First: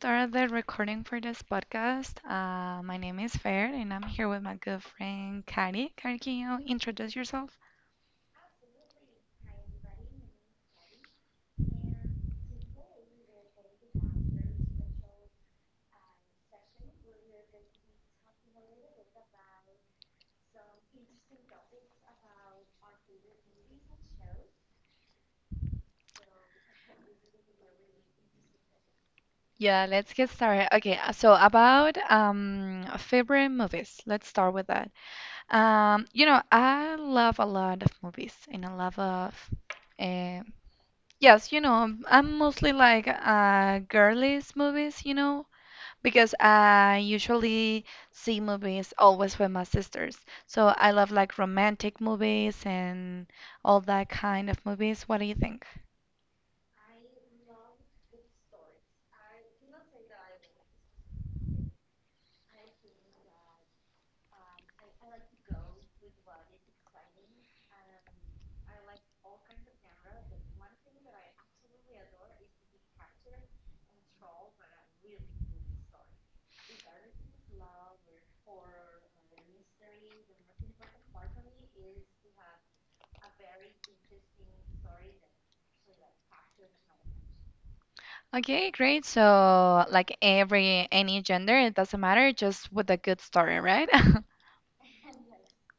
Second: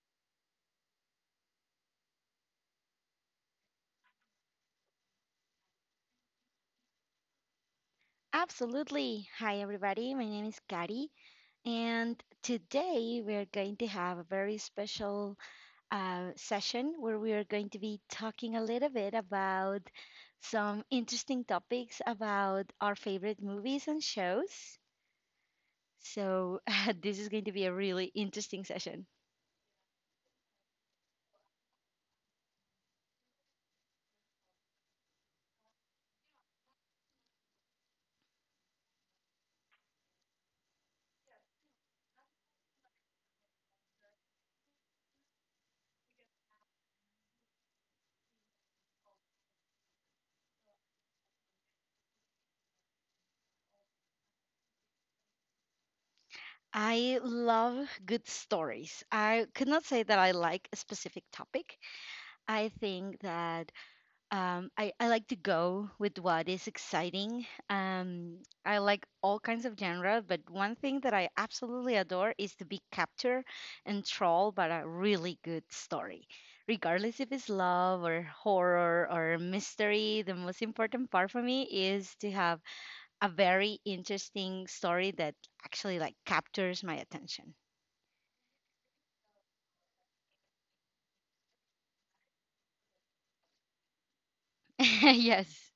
started the recording for this podcast. My name is Fair, and I'm here with my good friend Kari. Kari, can you introduce yourself? Absolutely. Hi, everybody. My name is Kari, and today we're going to have a very special session where we are going to be talking a little bit about some interesting topics about our favorite movies and shows. So, this is going to be a really interesting session. Yeah, let's get started. Okay, so about favorite movies. Let's start with that. You know, I love a lot of movies, and uh, yes, you know, I'm mostly like girlies movies, you know, because I usually see movies always with my sisters. So I love like romantic movies and all that kind of movies. What do you think? I love good stories. I could not say that I like a specific topic. I think that I like to go with what is exciting. I like all kinds of genre, but one thing that I absolutely adore is to be captured and trolled by a really good story. Regardless if it's love or horror or mystery, the most important part for me is to have a very interesting story that actually like captures my attention. Okay, great. So like every any gender, it doesn't matter, just with a good story, right? Yes.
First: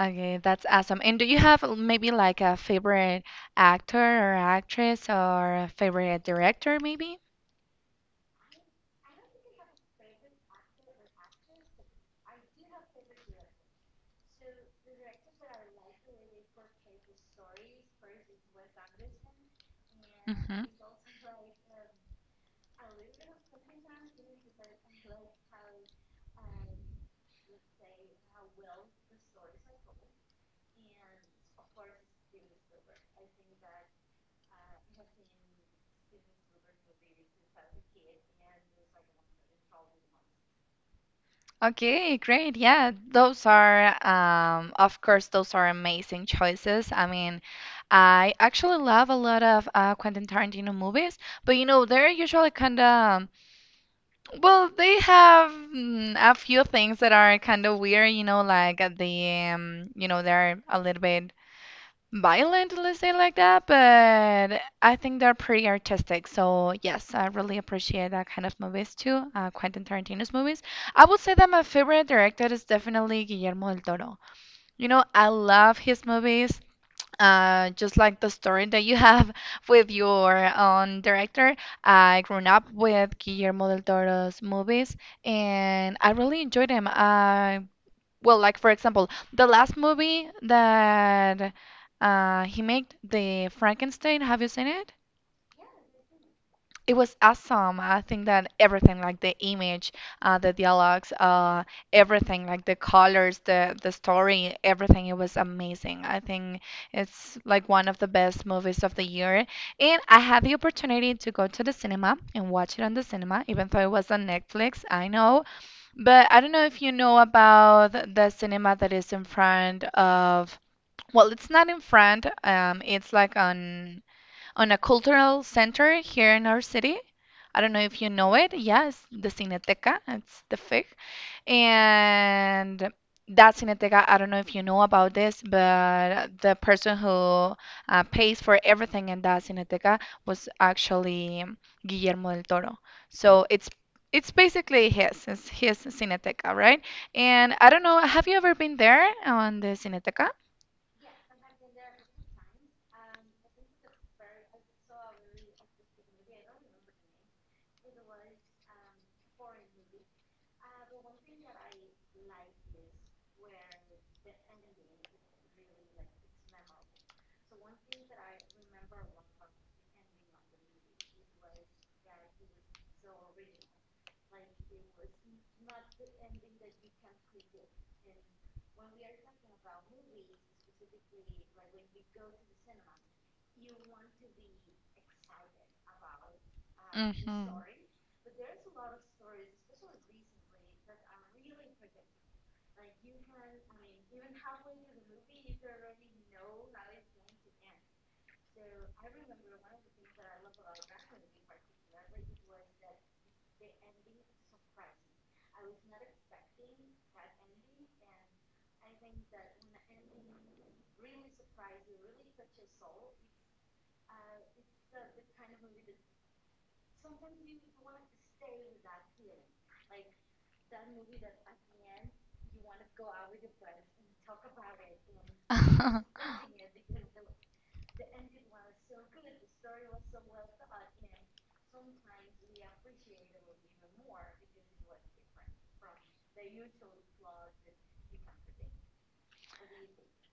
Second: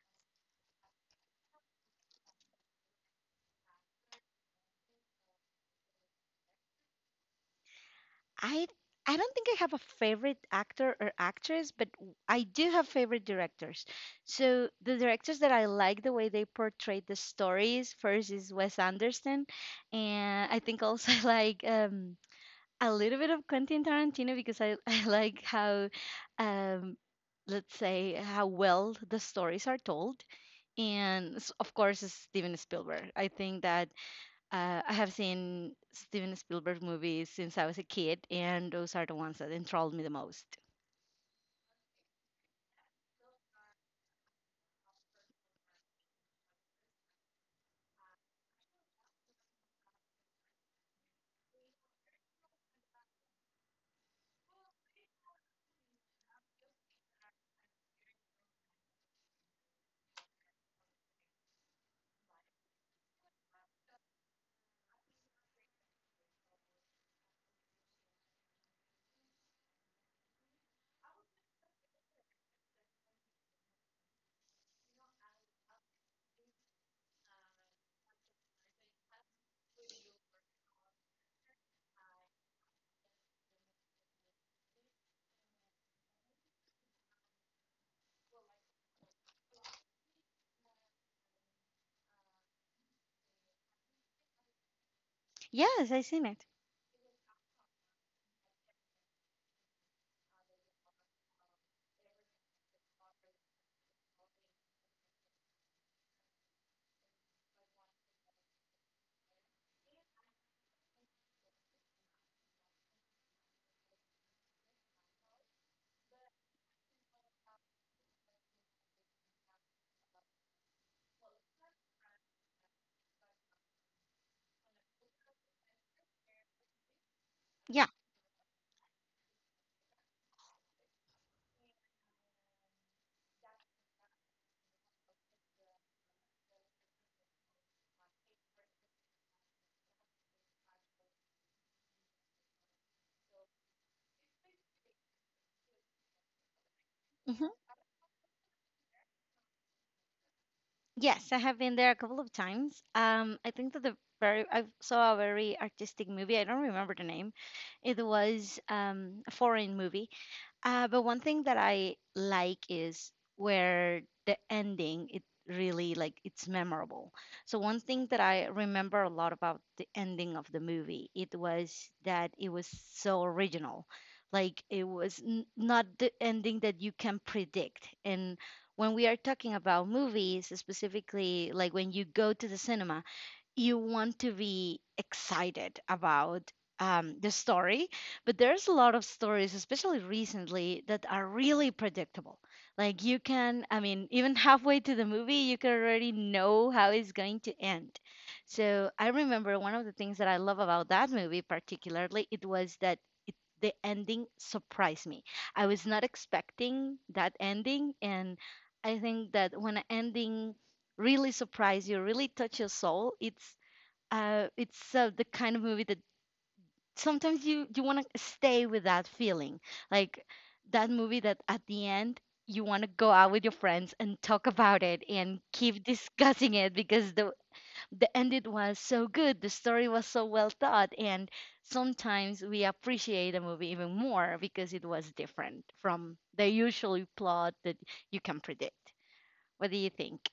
Okay, that's awesome. And do you have maybe like a favorite actor or actress or a favorite director maybe? I I don't think I have a favorite actor or actress, but I do have favorite directors. So the directors that I like the way they portray the stories first is Wes Anderson, and I Mm-hmm. think also I like a little bit of Quentin Tarantino because I I like how um, let's say how well the stories are told, and of course it's Steven Spielberg. I think that I have seen Steven Spielberg movies since I was a kid, and those are the ones that enthralled me the most. Okay, great. Yeah, those are, of course, those are amazing choices. I mean, I actually love a lot of Quentin Tarantino movies, but you know, they're usually kind of, well, they have a few things that are kind of weird, you know, like at they're a little bit violent, let's say like that, but I think they're pretty artistic. So yes, I really appreciate that kind of movies too, Quentin Tarantino's movies. I would say that my favorite director is definitely Guillermo del Toro. You know, I love his movies. Just like the story that you have with your own director, I grew up with Guillermo del Toro's movies, and I really enjoyed them. Well, like for example, the last movie that he made, the Frankenstein. Have you seen it? Yes, I've seen it. It was awesome. I think that everything, like the image, the dialogues, everything, like the colors, the story, everything, it was amazing. I think it's like one of the best movies of the year. And I had the opportunity to go to the cinema and watch it on the cinema, even though it was on Netflix. I know, but I don't know if you know about the cinema that is in front of, well, it's not in front, it's like on a cultural center here in our city. I don't know Yeah. if you know it. Yes, the Cineteca. It's the fig. And that Cineteca, I don't know if you know about this, but the person who pays for everything in that Cineteca was actually Guillermo del Toro. So it's basically it's his Cineteca, right? Hmm. And I don't know, have you ever been there on the Cineteca? Yes, I have been there a couple of times. I think that the very I saw a very artistic movie. I don't remember the name. It was a foreign movie. But one thing that I like is where the ending it really like it's memorable. So one thing that I remember a lot about the ending of the movie it was that it was so original. Like it was not the ending that you can predict. And when we are talking about movies, specifically like when you go to the cinema you want to be excited about the Mm-hmm. story, but there's a lot of stories, especially recently, that are really predictable. Like you can, I mean, even halfway to the movie, you can already know how it's going to end. So I remember one of the things that I love about that movie, particularly, it was that it, the ending surprised me. I was not expecting that ending, and I think that when an ending really surprise you, really touch your soul, it's the kind of movie that sometimes you want to stay with that feeling, like that movie that at the end you want to go out with your friends and talk about it and keep discussing it because the ending was so good, the story was so well thought, and sometimes we appreciate a movie even more because it was different from the usual plot that you can predict. What do you think?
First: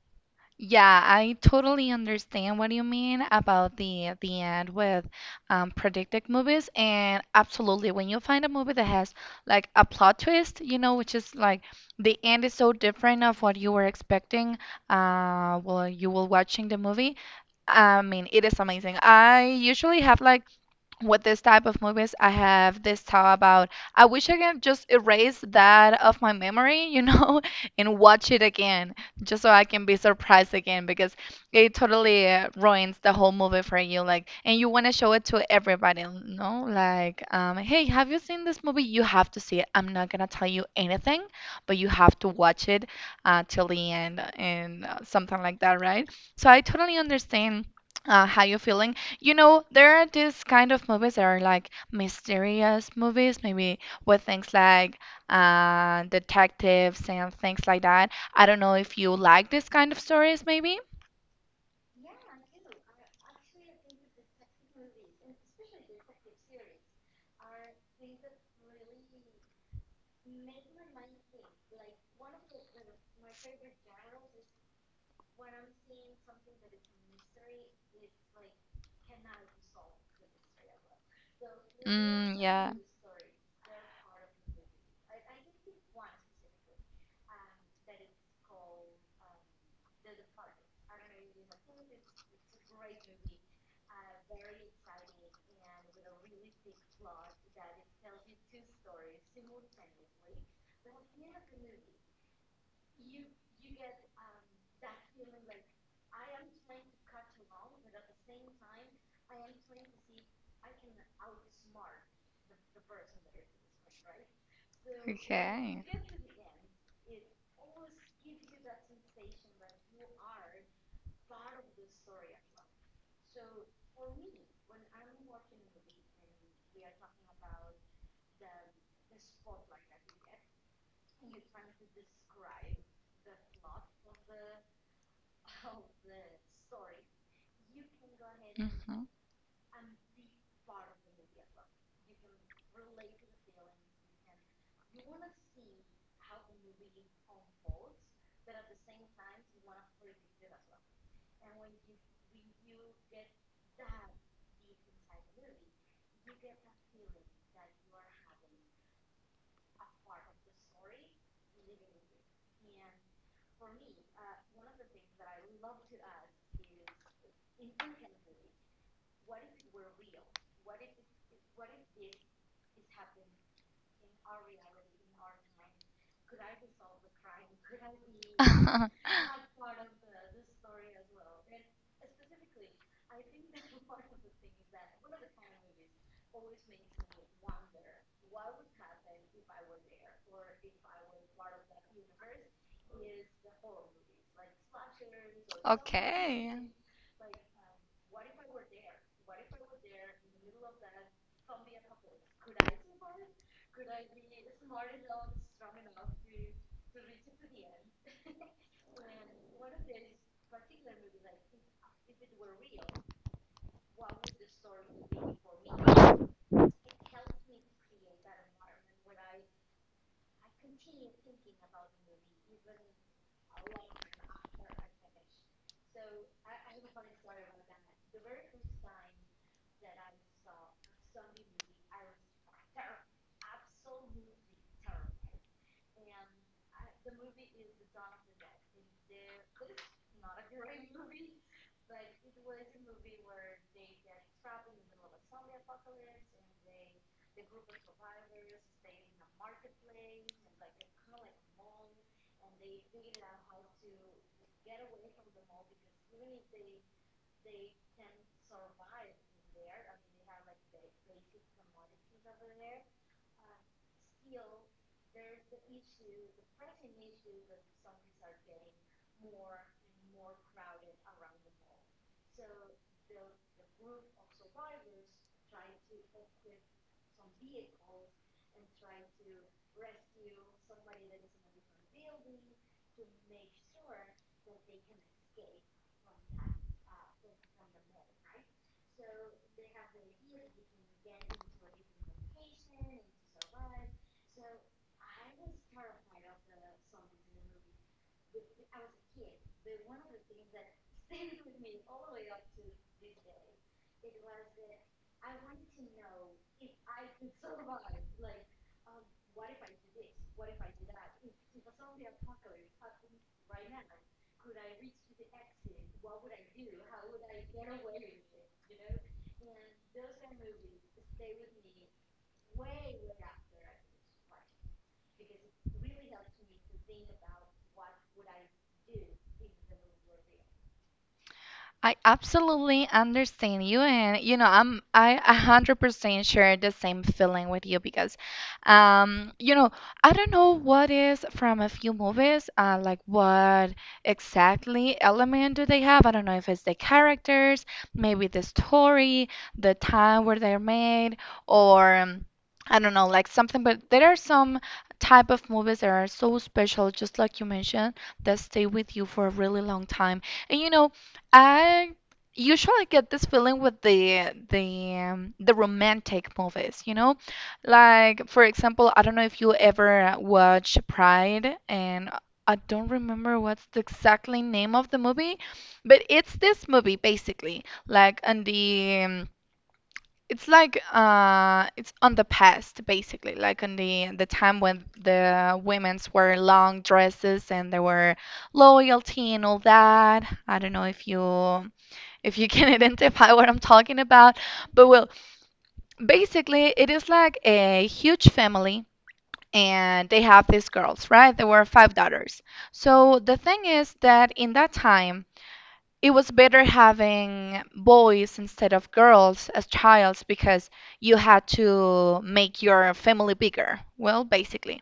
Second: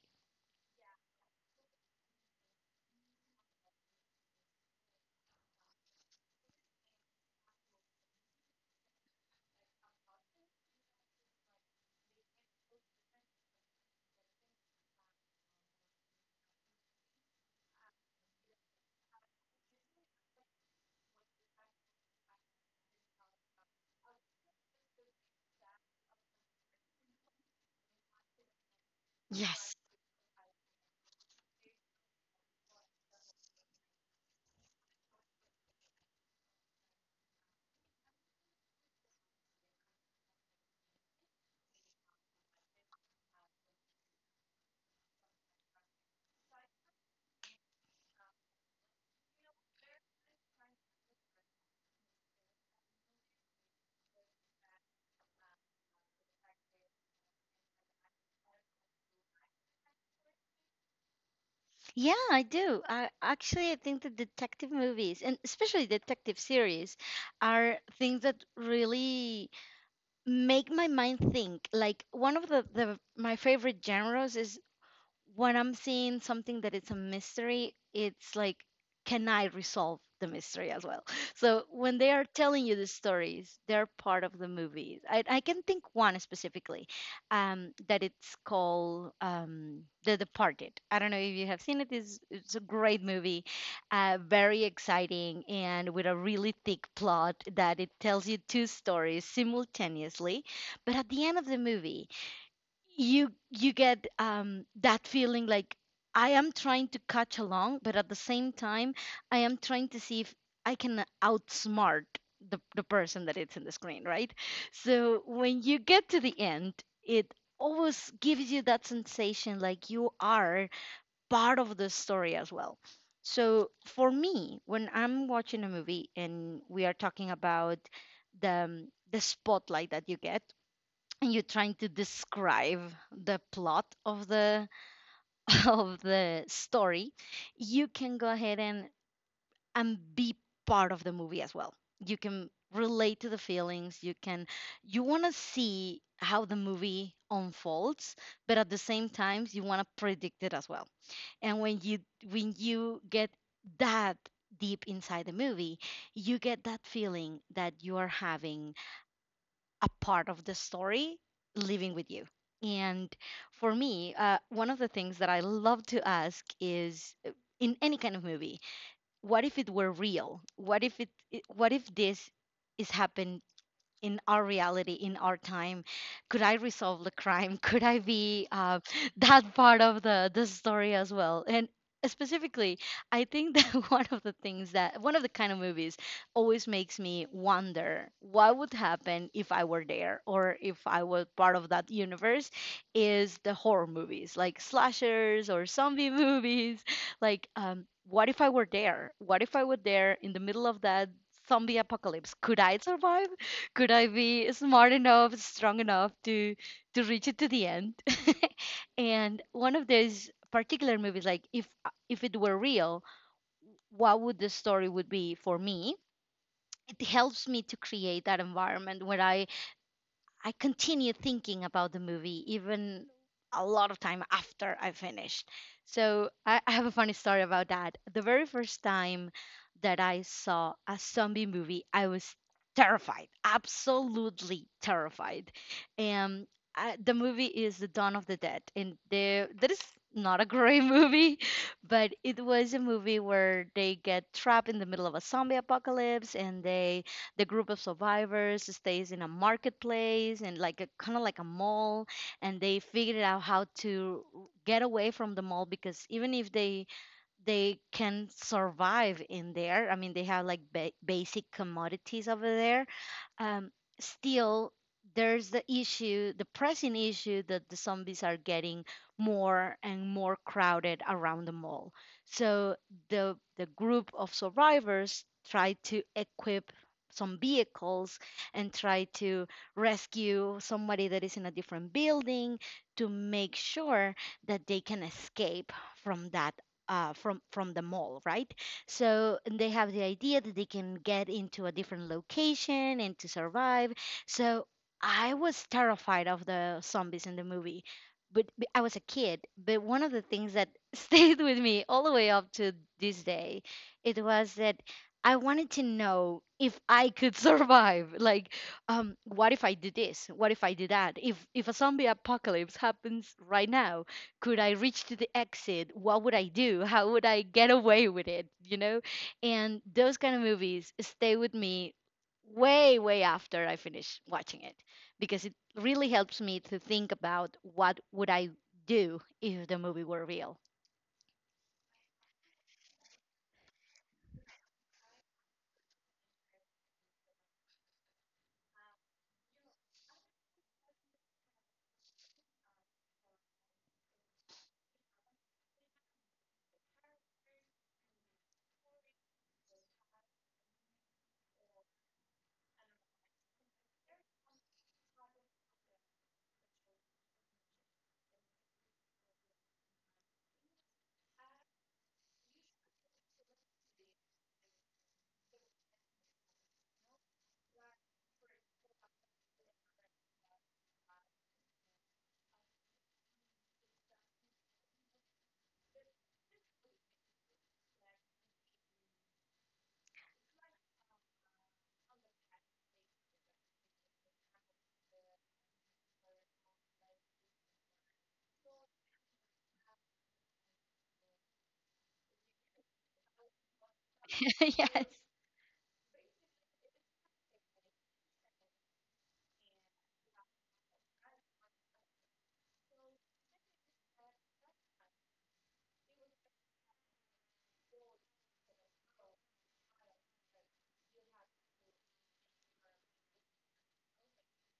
Yeah, I totally understand what you mean about the end with predicted movies, and absolutely, when you find a movie that has like a plot twist, you know, which is like the end is so different of what you were expecting, while you were watching the movie. I mean, it is amazing. I usually have like, with this type of movies, I have this thought about I wish I can just erase that of my memory, you know, and watch it again, just so I Yes. can be surprised again because it totally ruins the whole movie for you, like, and you want to show it to everybody, you know, like, hey, have you seen this movie? You have to see it. I'm not gonna tell you anything, but you have to watch it till the end and something like that, right? So I totally understand how you're feeling. You know, there are these kind of movies that are like mysterious movies, maybe with things like detectives and things like that. I don't know if you like this kind of stories, maybe. Yeah, I do. I actually I think that detective movies and especially detective series are things that really make my mind think. Like one of the my favorite genres is when I'm seeing something that it's a mystery, it's like, can I resolve the mystery as well? So when they are Mm, telling yeah. you the stories, they're part of the movies. I can think one specifically that it's called The Departed. I don't know if you have seen it. It's a great movie, very exciting, and with a really thick plot that it tells you two stories simultaneously. But at the end of the movie, you get that feeling like I am trying to catch along, but at the same time, I am trying to see if I can outsmart the person that it's in the screen, right? So when you Okay. get to the end, it always gives you that sensation like you are part of the story as well. So for me, when I'm watching a movie and we are talking about the spotlight that you get and you're trying to describe the plot of the of the story you can go ahead and be part of the movie as well you can relate to the feelings. You want to see how the movie unfolds but at the same time you want to predict it as well and when you get that deep inside the movie you get that feeling that you are having a part of the story living with you. And for me, one of the things that I love to ask is in any kind of movie, what if it were real? What if this is happened in our reality, in our time? Could I resolve the crime? Could I be Mhm. that part of the story as well? And specifically, I think that one of the things that one of the kind of movies always makes me wonder what would happen if I were there or if I was part of that universe is the horror movies, like slashers or zombie Okay. movies. Like, what if I were there? What if I were there in the middle of that zombie apocalypse? Could I survive? Could I be smart enough, strong enough to reach it to the end? And one of those particular movies, like if it were real, what would the story would be for me? It helps me to create that environment where I continue thinking about the movie even a lot of time after I finished. So I have a funny story about that. The very first time that I saw a zombie movie, I was terrified, absolutely terrified. And the movie is The Dawn of the Dead, and there that is not a great movie, but it was a movie where they get trapped in the middle of a zombie apocalypse and the group of survivors stays in a marketplace and like a kind of like a mall, and they figured out how to get away from the mall because even if they can survive in there. I mean, they have like basic commodities over there. Um, Still, there's the issue, the pressing issue that the zombies are getting more and more crowded around the mall. So the group of survivors try to equip some vehicles and try to rescue somebody that is in a different building to make sure that they can escape from that from the mall, right? So they have the idea that they can get into a different location and to survive. So I was terrified of the zombies in the movie, but I was a kid. But one of the things that stayed with me all the way up to this day, it was that I wanted to know if I could survive. Like, what if I do this? What if I do that? If a zombie apocalypse happens right now, could I reach to the exit? What would I do? How would I get away with it? You know? And those kind of movies stay with me way, way after I finish watching it because it really helps me to think about what would I do if the movie were real. I absolutely understand you, and you know, I'm I 100% share the same feeling with you because, you know, I don't know what is from a few movies, like what exactly element do they have? I don't know if it's the characters, maybe the story, the time where they're made, or I don't know, like something. But there are some type of movies that are so special, just like you mentioned, that stay with you for a really long time. And you know, I usually get this feeling with the romantic movies, you know? Like for example, I don't know if you ever watch Pride and I don't remember what's the exactly name of the movie, but it's this movie basically, like on the it's like it's on the past basically, like on the time when the women's wore long dresses and they were loyalty and all that. I don't know if you, if you can identify what I'm talking about. But Yes. well, basically, it is like a huge family and they have these girls, right? There were five daughters. So the thing is that in that time, it was better having boys instead of girls as childs because you had to make your family bigger, well, basically.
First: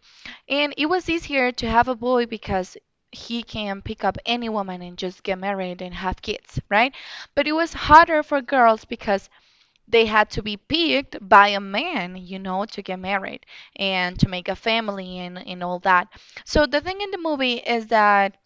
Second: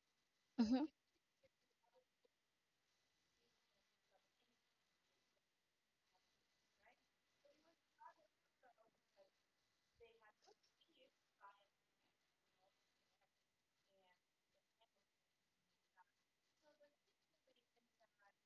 And Hmm. it was easier to have a boy because he can pick up any woman and just get married and have kids, right? But it was harder for girls because they had to be picked by a man, you know, to get married and to make a family and all that. So the thing in the movie is that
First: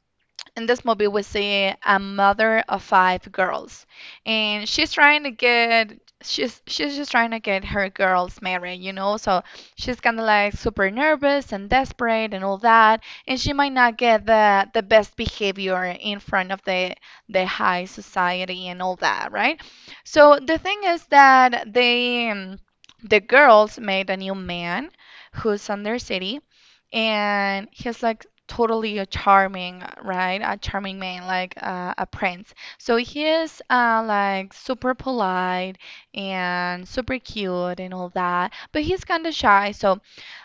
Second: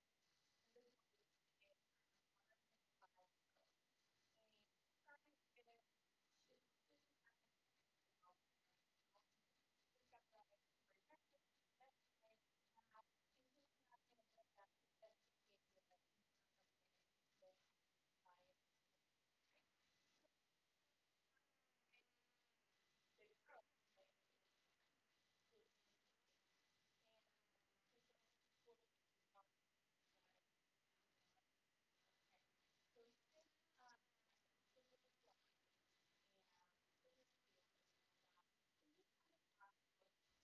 in this movie we see a mother of five girls and she's just trying to get her girls married, you know. So she's kind of like super nervous and desperate and all that, and she might not get the best behavior in front of the high society and all that, right? So the thing is that the girls made a new man who's on their city, and he's like totally a charming, right? A charming man, like a prince. So he is like super polite and super cute and all that, but he's kind of shy. So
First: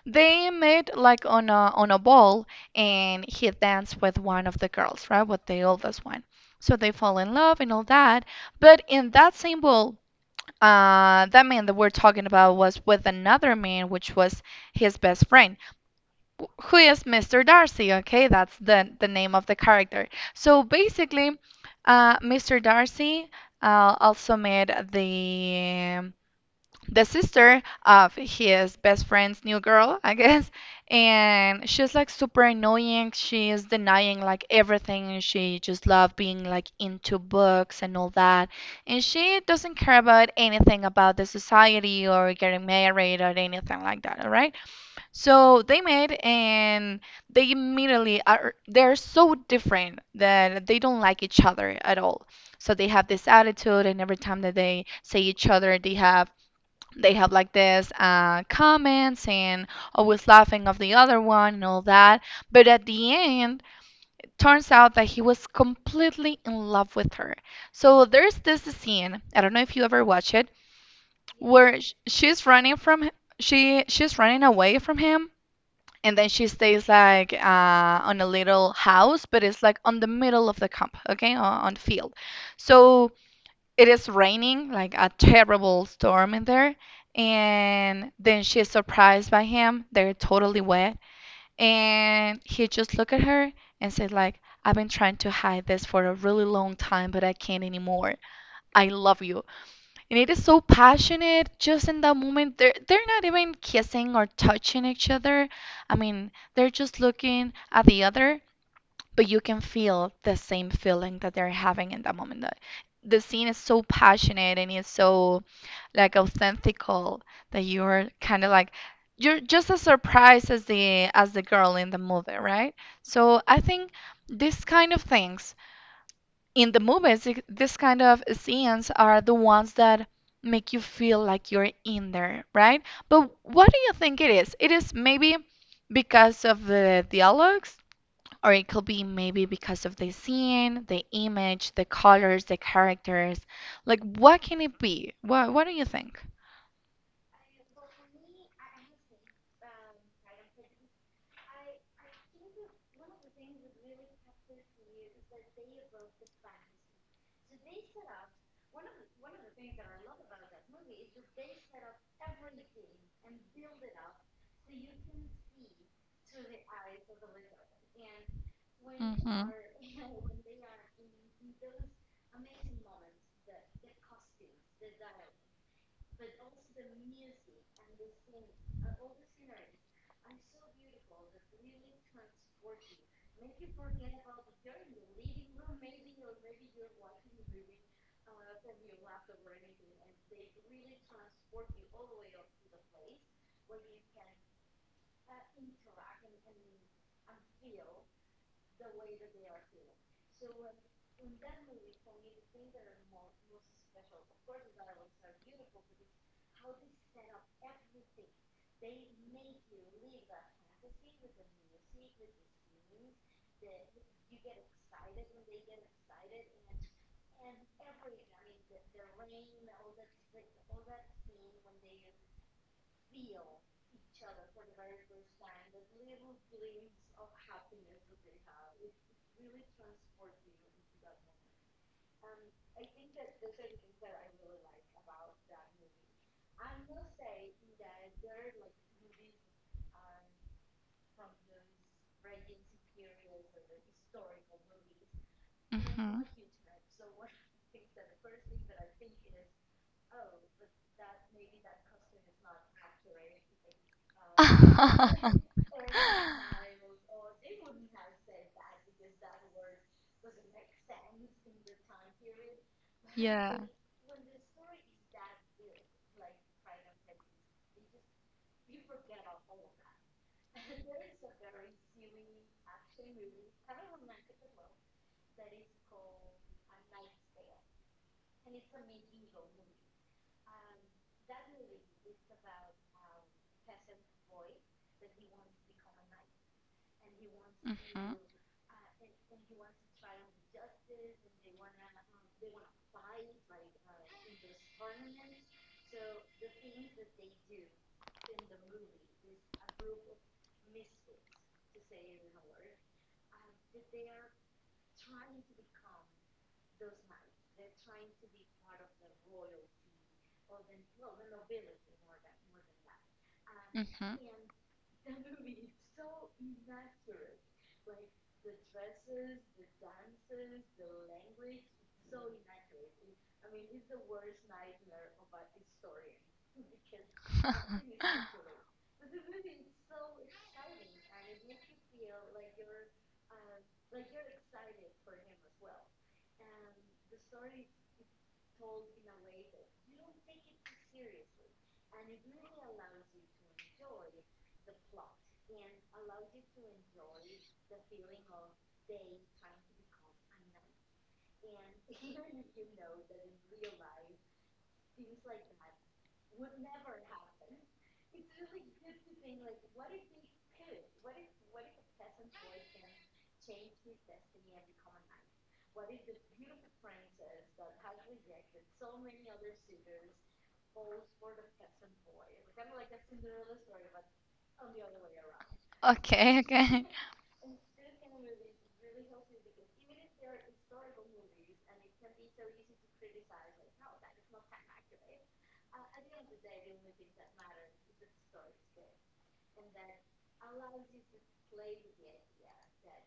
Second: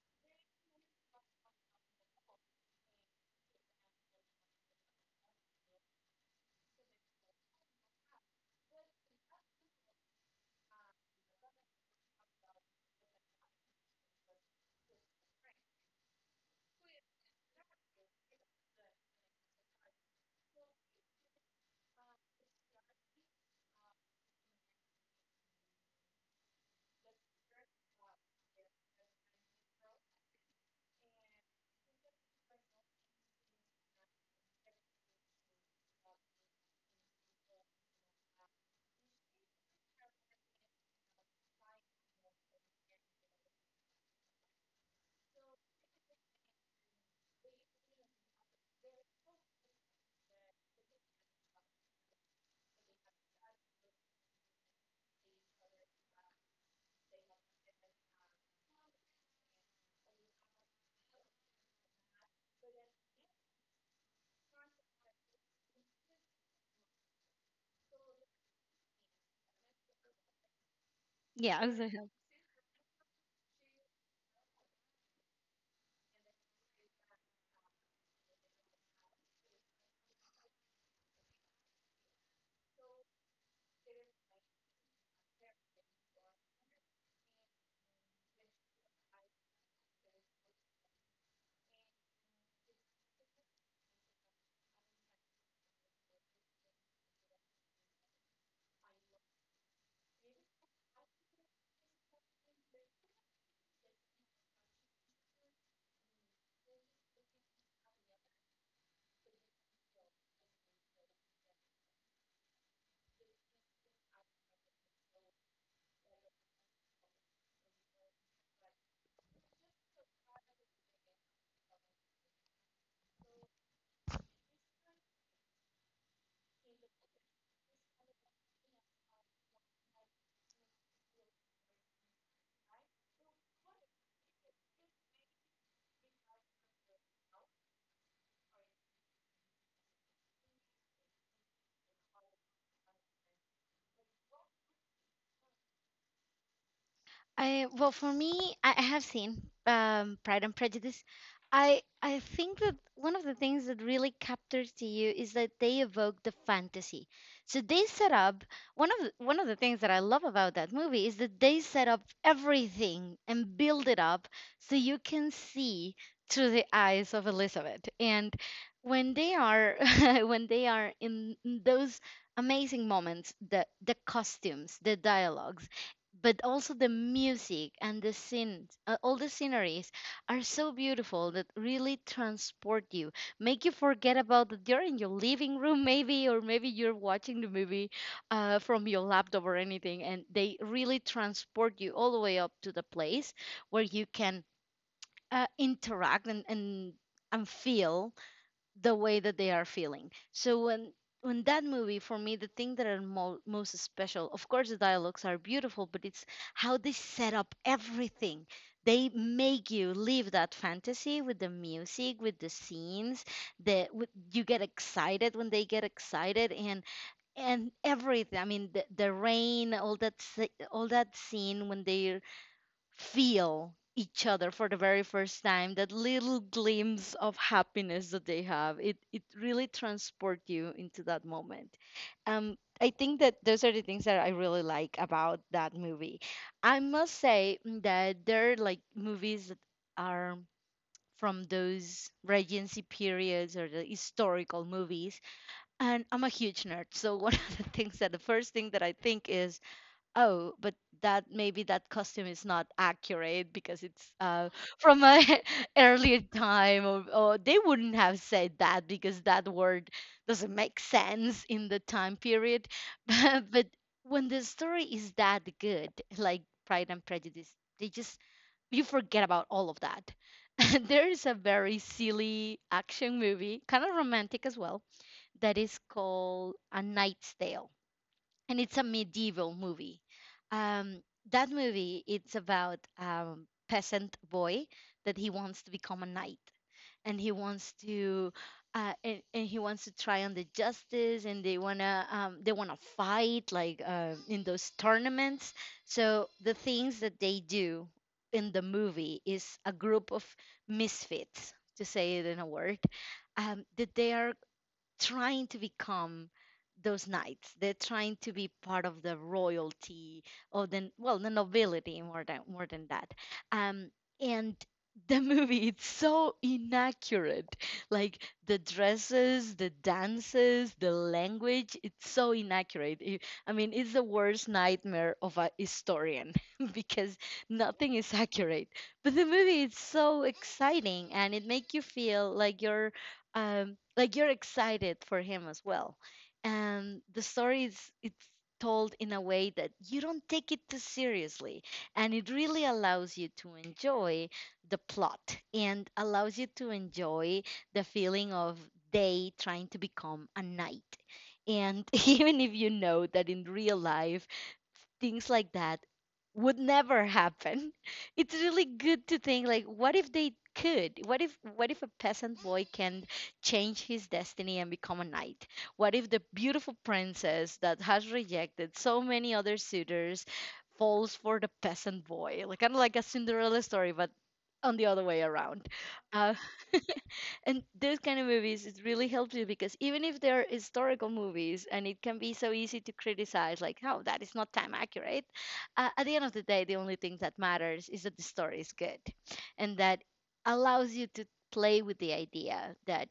they met like on a ball, and he danced with one of the girls, right? With the oldest one. So they fall in love and all that. But in that same ball, that man that we're talking about was with another man, which was his best friend who is Mr. Darcy. Okay, that's the name of the character. So basically, Mr. Darcy also made the sister of his best friend's new girl, I guess, and she's like super annoying. She is denying like everything. She just loved being like into books and all that, and she doesn't care about anything about the society or getting married or anything like that. All right. So they met and they immediately are, they're so different that they don't like each other at all. So they have this attitude, and every time that they see each other, they have like this comments and always laughing of the other one and all that. But at the end, turns out that he was completely in love with her. So there's this scene, I don't know if you ever watch it, Yeah. where she's running from she's running away from him, and then she stays like on a little house, but it's like on the middle of the camp, okay, on the field. So it is raining, like a terrible storm in there, and then she is surprised by him. They're totally wet, and he just look at her and said like, "I've been trying to hide this for a really long time, but I can't anymore. I love you." And it is so passionate just in that moment. They're not even kissing or touching each other. I mean, they're just looking at the other, but you can feel the same feeling that they're having in that moment. The scene is so passionate and it's so like authentical that you're kind of like you're just as surprised as the girl in the movie, right? So I think these kind of things in the movies, this kind of scenes are the ones that make you feel like you're in there, right? But what do you think it is? It is maybe because of the dialogues, or it could be maybe because of the scene, the image, the colors, the characters. Like, what can it be? What do you think? I Well, for me, I have seen Pride and Prejudice. I think that one of the things that really captures to you is that they evoke the fantasy. So they set up one of the things that I love about that movie is that they set up everything and build it up so you can see through the eyes of Elizabeth. And when they Mhm. are when they are in those amazing moments, the costumes, the dialogues but also the music and the scenes, all the sceneries are so beautiful that really transport you, make you forget about that you're in your living room maybe, or maybe you're watching the movie from your laptop or anything, and they really transport you all the way up to the place where you can interact and feel the way that they are feeling. So when that movie for me the thing that are most special, of course the dialogues are beautiful, but it's how they set up everything. They make you live that fantasy with the music, with the scenes, you get excited when they get excited, and everything. I mean the rain, all that all that scene when they feel each other for the very first time, that little glimpse of happiness that they have, it really transport you into that moment. I think that those are the things that I really like about that movie. I must say that there are like movies that are from those regency periods, or the historical movies, and Mhm. I'm a huge nerd, so one of the things, that the first thing that I think is, oh, but that maybe that costume is not accurate because it's from a earlier time, or they wouldn't have said that because that word doesn't make sense in the time period. But Yeah. but when the story is that good, like Pride and Prejudice, they just, you forget about all of that. There is a very silly action movie, kind of romantic as well, that is called A Knight's Tale, and it's a medieval movie. Um, that movie, it's about peasant boy that he wants to become a knight, and he wants Mm-hmm. to and he wants to try on the justice, and they wanna fight like in those tournaments. So the things that they do in the movie is a group of misfits, to say it in a word, that they are trying to become those knights. They're trying to be part of the royalty, or the, well, the nobility, more than that. Um, Mm-hmm. and the movie, it's so inaccurate. Like the dresses, the dances, the language, it's so inaccurate. I mean, it's the worst nightmare of a historian because nothing is accurate. But the movie is so exciting and it makes you feel like you're excited for him as well. And the story is, it's told in a way that you don't take it too seriously, and it really allows you to enjoy the plot, and allows you to enjoy the feeling of day trying to become a night, and even if you know that in real life things like that would never happen. It's really good to think, like, what if they could? What if a peasant boy can change his destiny and become a knight? What if the beautiful princess that has rejected so many other suitors falls for the peasant boy? Like kind of like a Cinderella story, but on the other way around. Uh, Okay, okay. and those kind of movies, it really helps you, because even if they're historical movies and it can be so easy to criticize, like, oh, that is not time accurate, at the end of the day, the only thing that matters is that the story is good, and that allows you to play with the idea that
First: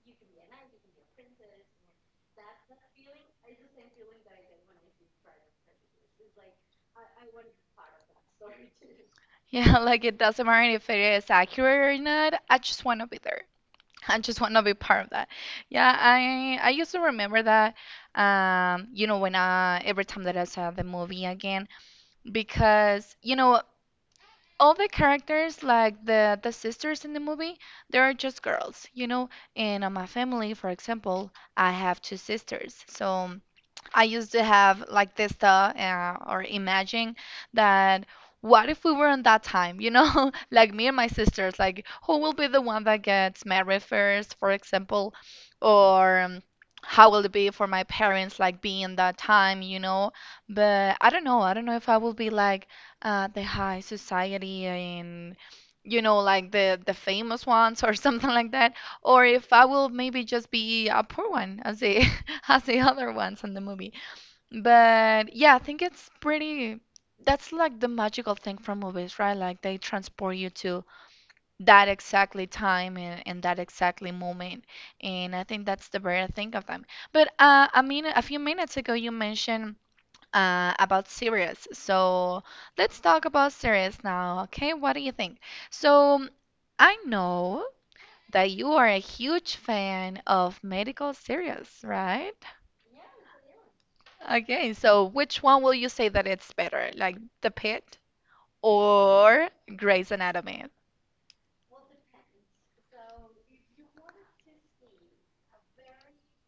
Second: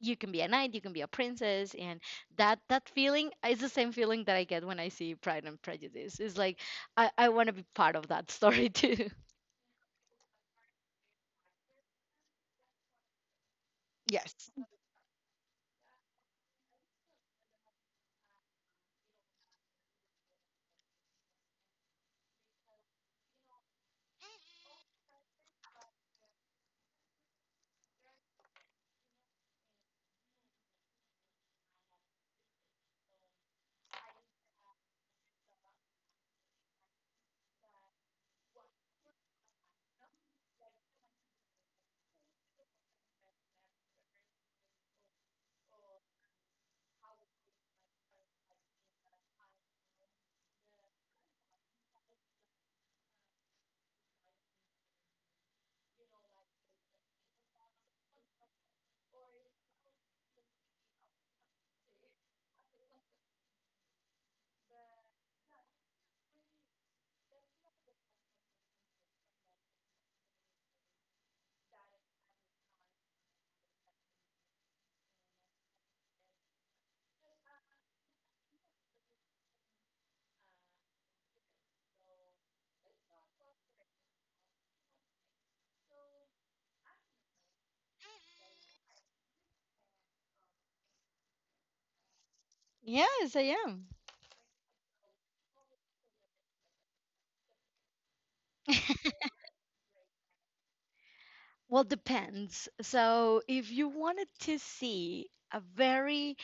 you can be a knight, you can be a princess, and that that feeling is the same feeling that I get when I see Pride and Prejudice. It's like I want to be part of that story too. Yeah, like it doesn't matter if it is accurate or not. I just want to be there. I just Yes. want to be part of that. Yeah, I used to remember that. You know, when I every time that I saw the movie again, because you know all the characters, like the sisters in the movie, they are just girls. You know, and on my family, for example, I have two sisters, so. I used to have like this thought or imagine that, what if we were in that time, you know, like me and my sisters, like who will be the one that gets married first, for example, or how will it be for my parents, like being in that time, you know? But I don't know. I don't know if I will be like the high society and, you know, like the famous ones or something like that, or if I will maybe just be a poor one as the, as the other ones in the movie. But yeah, I think it's pretty. That's like the magical thing from movies, right? Like they transport you to that exactly time and that exactly moment. And I think that's the very thing of them. A few minutes ago you mentioned about series. So let's talk about series now, okay? What do you think? So I know that you are a huge fan of medical series, right? Yes, I. Okay, so which one will you say that it's better, like The Pit or Grey's Anatomy? Well, depends. So, if you wanted to see a very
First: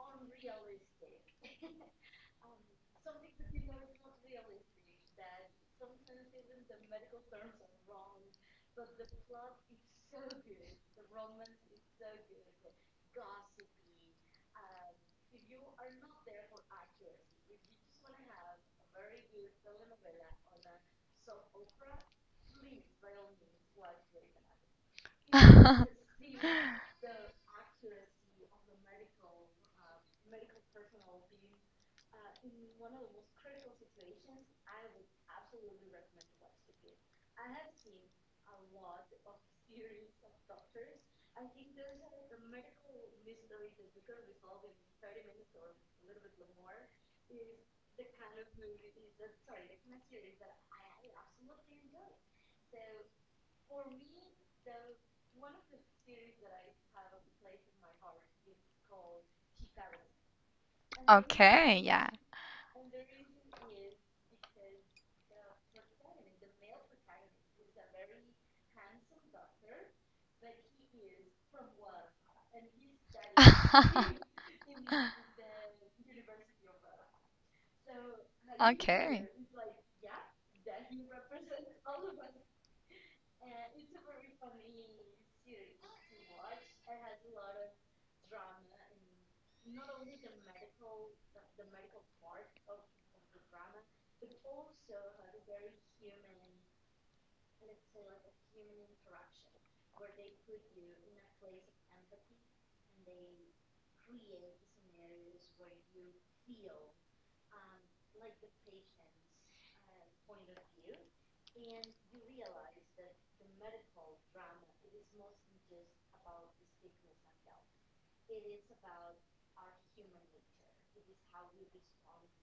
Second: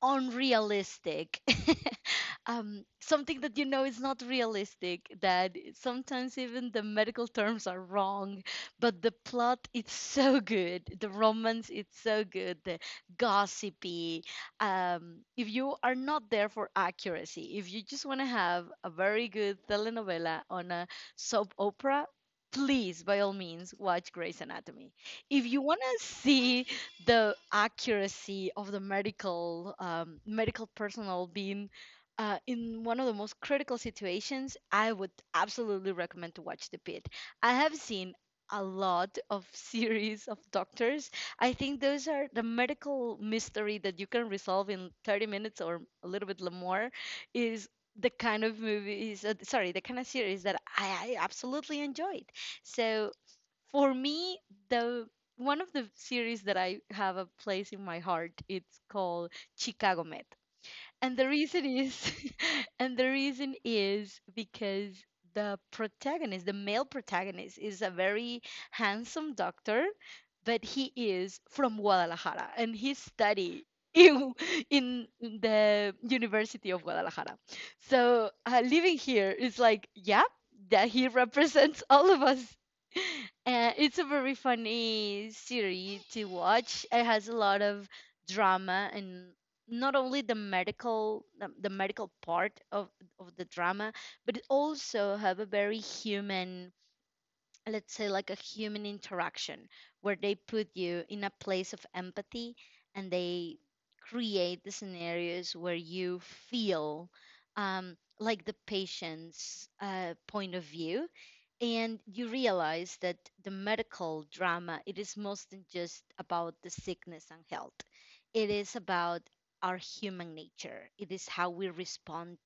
unrealistic something that you know is not realistic, that sometimes even the medical terms are wrong, but the plot it's so good, the romance it's so good, the gossipy. If you are not there for accuracy, if you just want to have a very good telenovela on a soap opera, please by all means watch Grey's Anatomy. If you want to see the accuracy of the medical medical personnel being in one of the most critical situations, I would absolutely recommend to watch The Pit. I have seen a lot of series of doctors. I think those are the medical mystery that you can resolve in 30 minutes or a little bit more, is the kind of movies, sorry, the kind of series that I absolutely enjoyed. So for me, the one of the series that I have a place in my heart, it's called Chicago Med. And the reason Okay, is yeah. and the reason is because the protagonist, the male protagonist, is a very handsome doctor, but he is from Guadalajara and he study in, in the University of Guadalajara. So living here Okay. is like, yeah, that he represents all of us. Uh, it's a very funny series to watch. It has a lot of drama, and not only the medical, the medical part of the drama, but it also have a very human, let's say like a human interaction, where they put you in a place of empathy, and they create the scenarios where you feel like the patient's point of view, and you realize that the medical drama, it is more than just about the sickness and health. It is about our human nature. It is how we respond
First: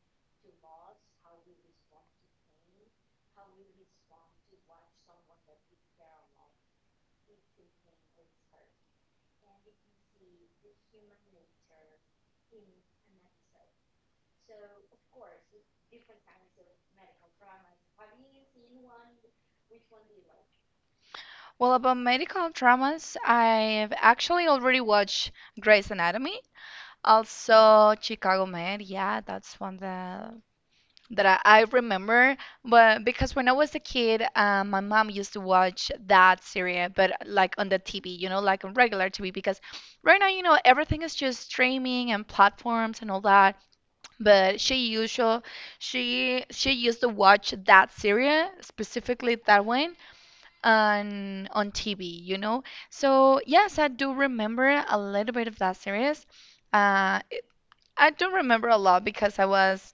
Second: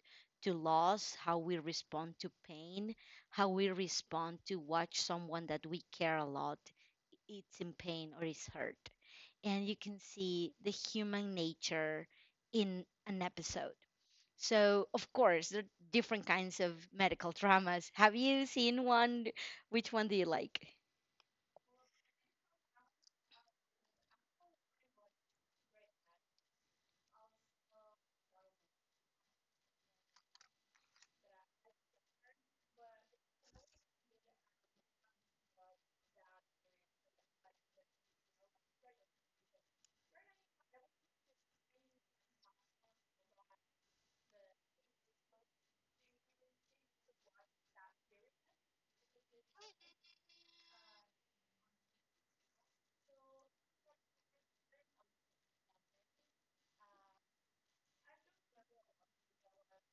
to loss, how we respond to pain, how we respond to watch someone that we care a lot, it's in pain or is hurt, and you can see the human nature in an episode. So of course there are different kinds of medical dramas. Have you seen one? Which one do you like? Well, about medical dramas, I've actually already watched Grey's Anatomy. Also, Chicago Med, yeah, that's one that I remember. But because when I was a kid, my mom used to watch that series, but like on the TV, you know, like on regular TV. Because right now, you know, everything is just streaming and platforms and all that. But she usual, she used to watch that series, specifically that one, on TV, you know. So yes, I do remember a little bit of that series. Uh, I don't remember a lot because I was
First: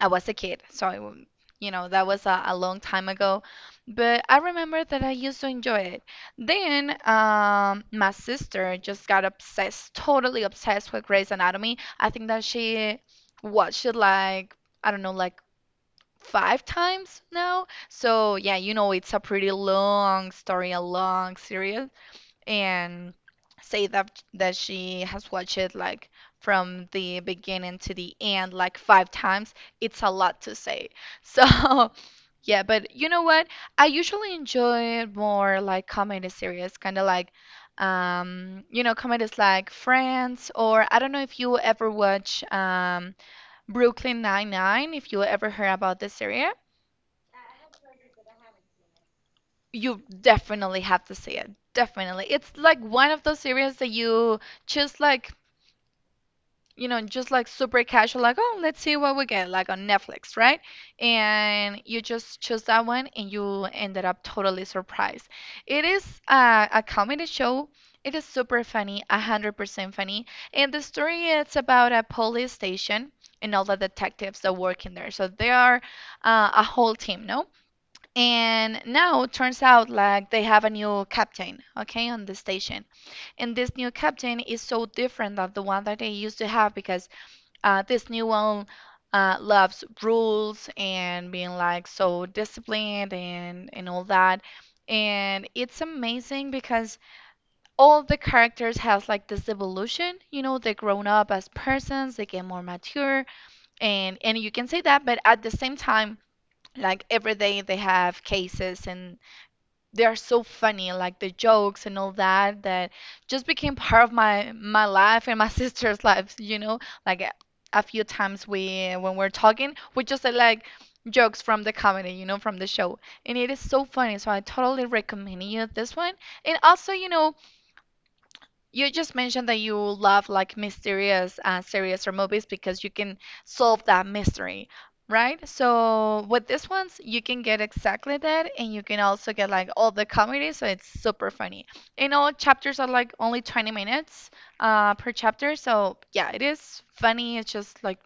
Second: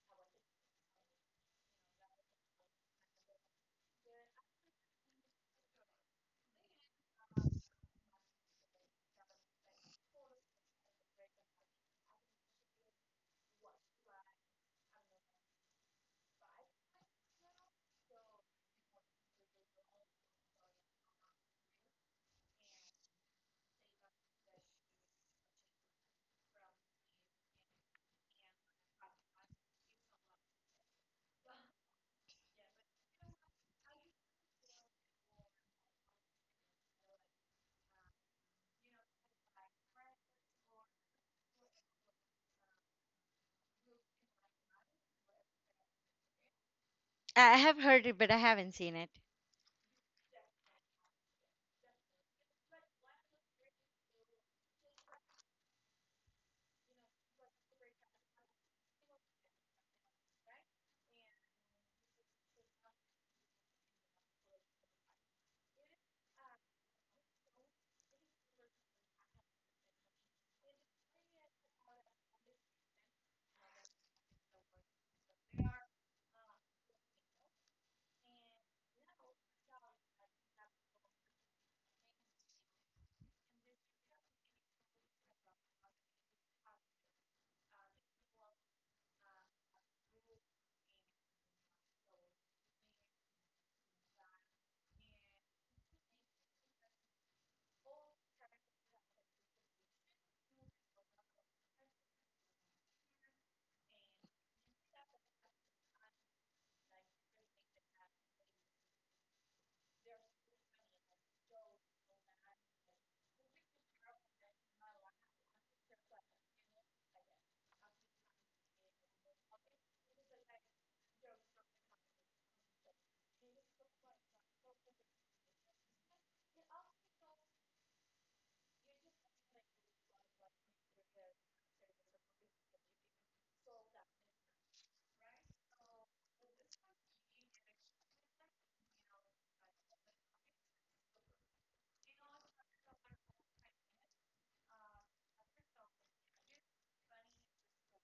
I was a kid, so you know that was a long time ago. But I remember that I used to enjoy it. Then my sister just got obsessed, totally obsessed with Grey's Anatomy. I think that she watched it like, I don't know, like five times now. So yeah, you know, it's a pretty long story, a long series, and say that that she has watched it like from the beginning to the end like 5 times, it's a lot to say. So, yeah, but you know what? I usually enjoy more like comedy series, kind of like, you know, comedies like Friends, or I don't know if you ever watch Brooklyn Nine-Nine, if you ever heard about this series. I have heard it, but I haven't seen it. You definitely have to see it. Definitely. It's like one of those series that you just like, you know, just like super casual, like, oh, let's see what we get, like on Netflix, right? And you just chose that one and you ended up totally surprised. It is a comedy show. It is super funny, 100% funny. And the story is about a police station and all the detectives that work in there. So they are a whole team, no? And now it turns out like they have a new captain, okay, on the station. And this new captain is so different than the one that they used to have, because this new one loves rules and being like so disciplined and all that. And it's amazing because all the characters have like this evolution. You know, they grown up as persons, they get more mature, and you can say that, but at the same time, like every day they have cases, and they are so funny, like the jokes and all that, that just became part of my life and my sister's lives. You know, like a few times we, when we're talking, we just say like jokes from the comedy, you know, from the show, and it is so funny. So I totally recommend you this one, and also, you know, you just mentioned that you love like mysterious series or movies because you can solve that mystery, right? So with these ones, you can get exactly that, and you can also get like all the comedy, so it's super funny. And all chapters are like only 20 minutes per chapter, so yeah, it is funny. It's just like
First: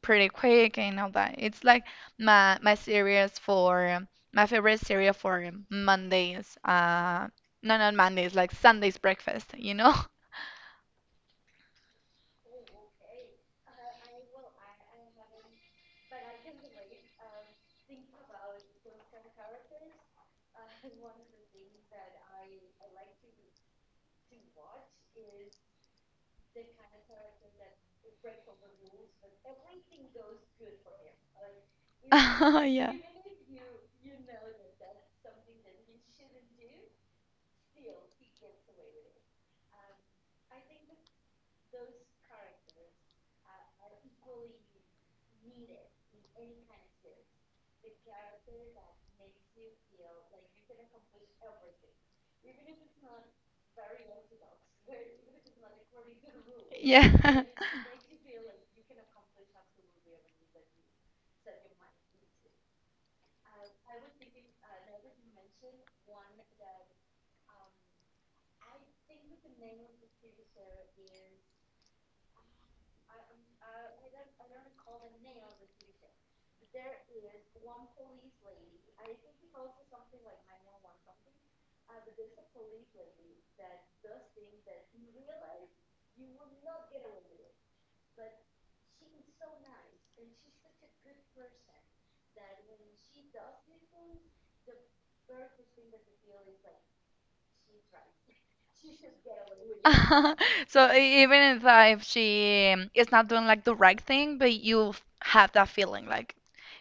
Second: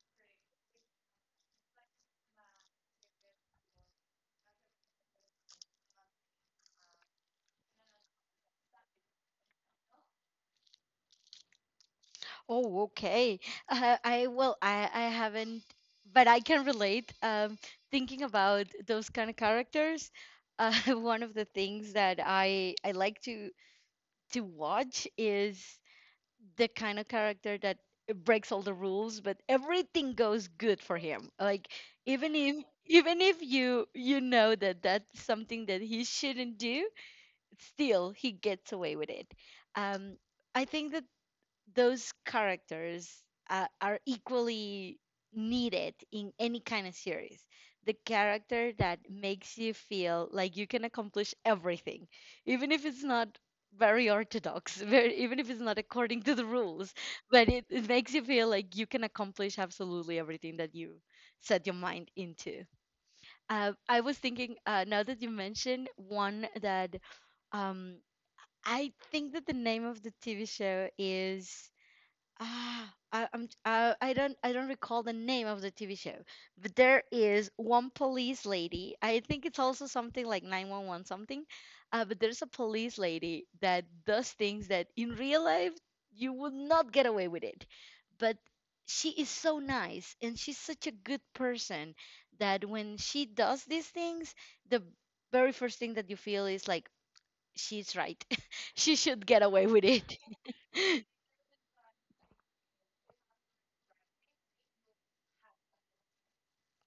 pretty quick and all that. It's like my my series for um, my favorite series for Mondays. No, not Mondays, like Sunday's breakfast, you know? Oh, okay. I, well, I haven't, but I can relate. Thinking about those kind of characters, uh, one of the things that I like to watch is the kind of character that breaks all the rules, but everything goes good for him. Like, even if Yeah. You you know that that's something that he shouldn't do, still he gets away with it. Um, I think that those characters are equally needed in any kind of series. The character that makes you feel like you can accomplish everything, even if it's not very orthodox, very, even if it's not according to the rules, Yeah. but it makes you feel like you can accomplish absolutely everything that you set your mind into. I was thinking, now that you mentioned one that um, I think that the name of the TV show is, ah, I don't recall the name of the TV show, but there is one police lady. I think it's also something like 911 something. But there's a police lady that does things that in real life you would not get away with it. But she is so nice and she's such a good person, that when she does these things, the very first thing that you feel is like, she's right. She should get away with it. So even if she is not doing like the right thing, but you have that feeling like,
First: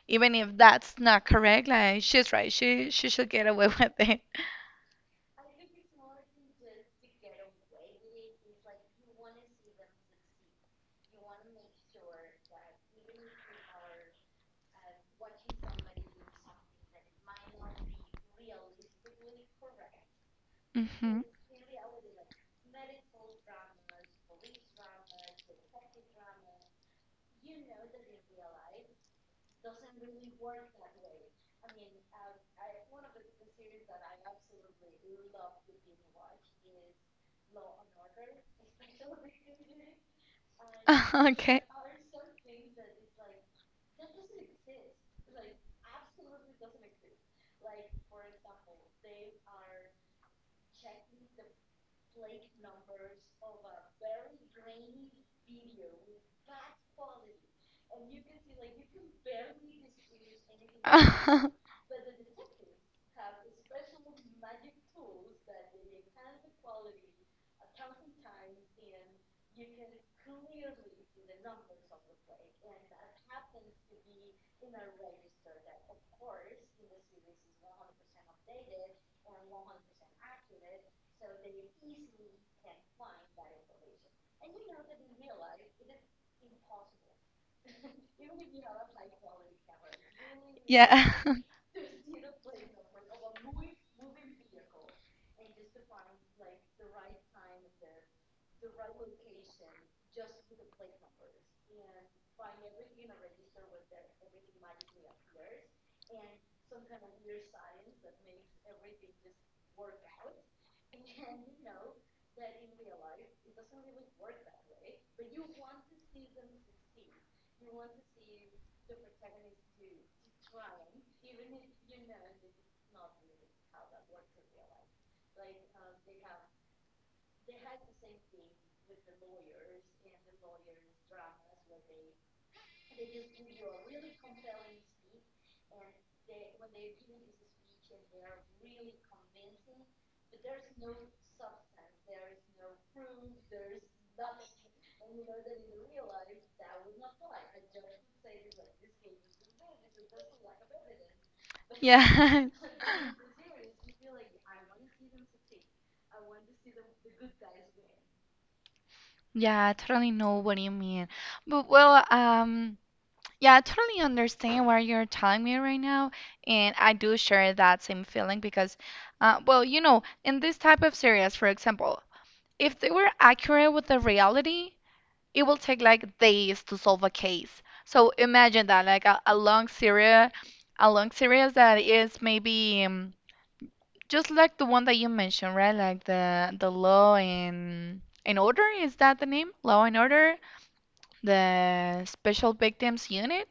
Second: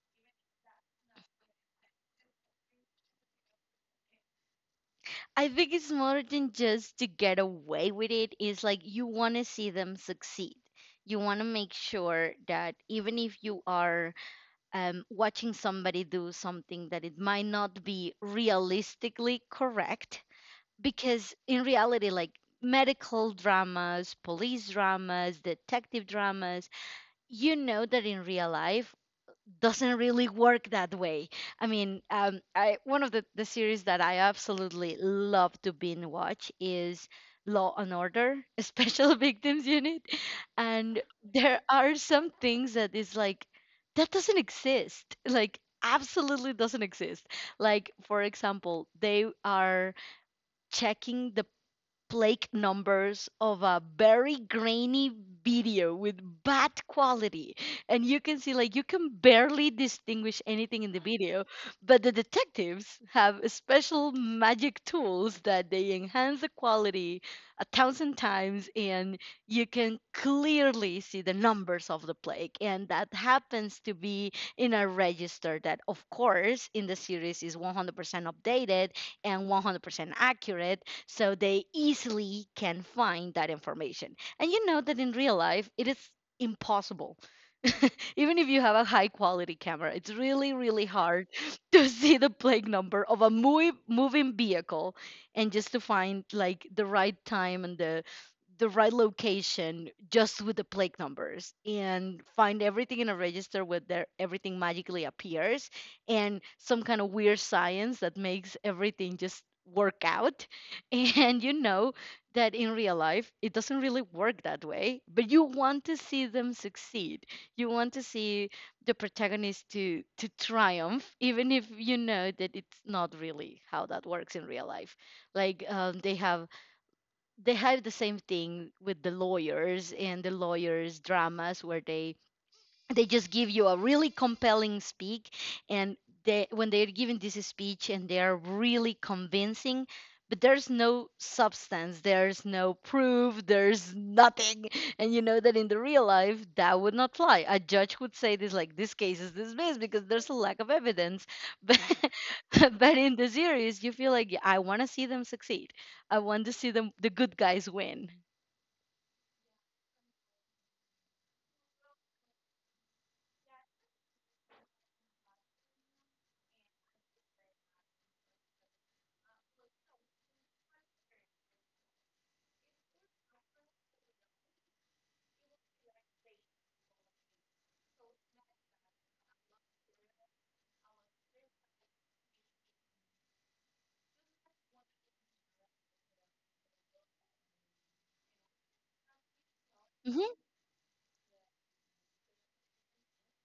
even if that's not correct, like she's right. She should get away with it. I think it's more than just to get away with it. It's like you want to see them succeed. You want to make sure that even if you are watching somebody do something that it might not be realistically correct, hmm. because in reality, like medical dramas, police dramas, detective dramas, you know that in real life doesn't really work that way. I mean, I, one of the series that I absolutely love to binge watch is Law and Order, Special Victims Unit, and there Okay. are some things that is like that doesn't exist. Like absolutely doesn't exist. Like for example, they are checking the Blake numbers of a very grainy video with bad quality. And you can see, like, you can barely distinguish anything in the video. But the detectives have special magic tools that they enhance the quality a thousand times, and you can clearly see the numbers of the plague. And that happens to be in a register that, of course, in the series is 100% updated and 100% accurate, so they easily can find that information. And you know that in real life, it is impossible. Even if you have a high quality camera, it's really, really Yeah. hard to see the plate number of a moving vehicle, and just to find like the right time and the right location just with the plate numbers and find everything in a register where there everything magically appears, and some kind of weird science that makes everything just work out. And you know that in real life, it doesn't really work that way, but you want to see them succeed. You want to see the protagonist to triumph, even if you know that it's not really how that works in real life. Like they have the same thing with the lawyers and the lawyers dramas, where they just give you a really compelling speak, and they, when they're giving this speech and they're really convincing, but there's no substance, there's no proof, there's nothing, and you know that in the real life that would not fly. A judge would say this, like, this case is dismissed because there's a lack of evidence. But Yeah. but in the series you feel like, "Yeah, I want to see them succeed. I want to see them, the good guys win." Yeah, I totally know what you mean. But well, yeah, I totally understand what you're telling me right now, and I do share that same feeling because, well, you know, in this type of series, for example, if they were accurate with the reality, it will take like days to solve a case. So imagine that, like a long series that is maybe. Just like the one that you mentioned, right? Like the Law and Order, is that the name? Law and Hmm. Order, the Special Victims Unit.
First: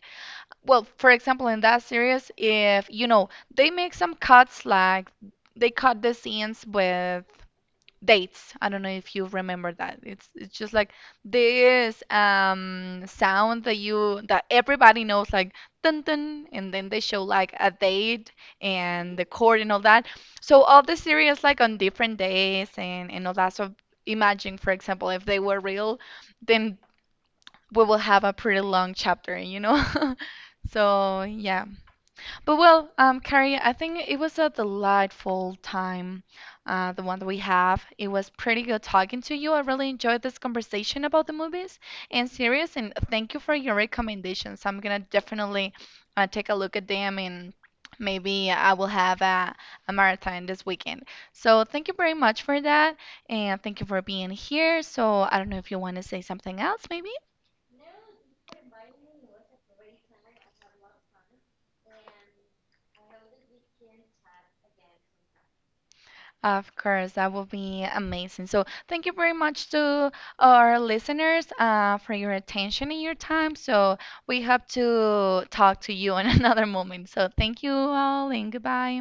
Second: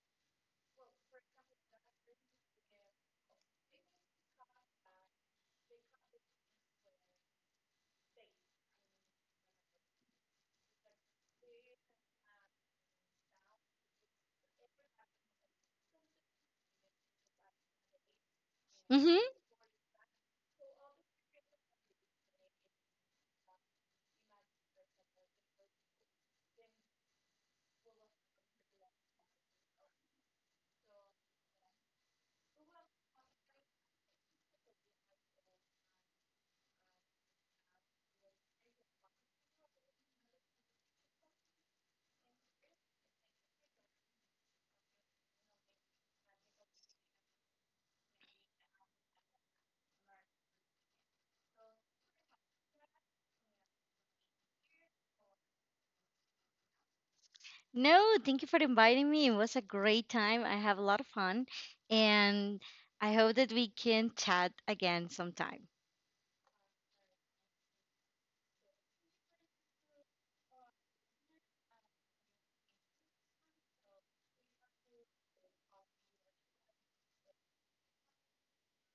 Well, for example, in that series, if you know, they make some cuts like they cut the scenes with dates. I don't know if you remember that. It's just like this sound that you, that everybody knows, like dun dun, and then they show like a date and the Hmm. chord and all that. So all the series like on different days and all that. So imagine, for example, if they were real, then we will have a pretty long chapter, you know? So yeah. But well, Carrie, I think it was a delightful time, the one that we have. It was pretty good talking to you. I really enjoyed this conversation about the movies and series, and thank you for your recommendations. I'm gonna definitely take a look at them, and maybe I will have a marathon this weekend. So thank you very much for that, and thank you for being here. So I don't know if you want to say something else, maybe. No, thank you for inviting me. It was a great time. I have a lot of fun, and I hope that we can chat again sometime. Of course, that would be amazing. So, thank you very much to our listeners for your attention and your time. So, we hope to talk to you in another moment. So, thank you all and goodbye.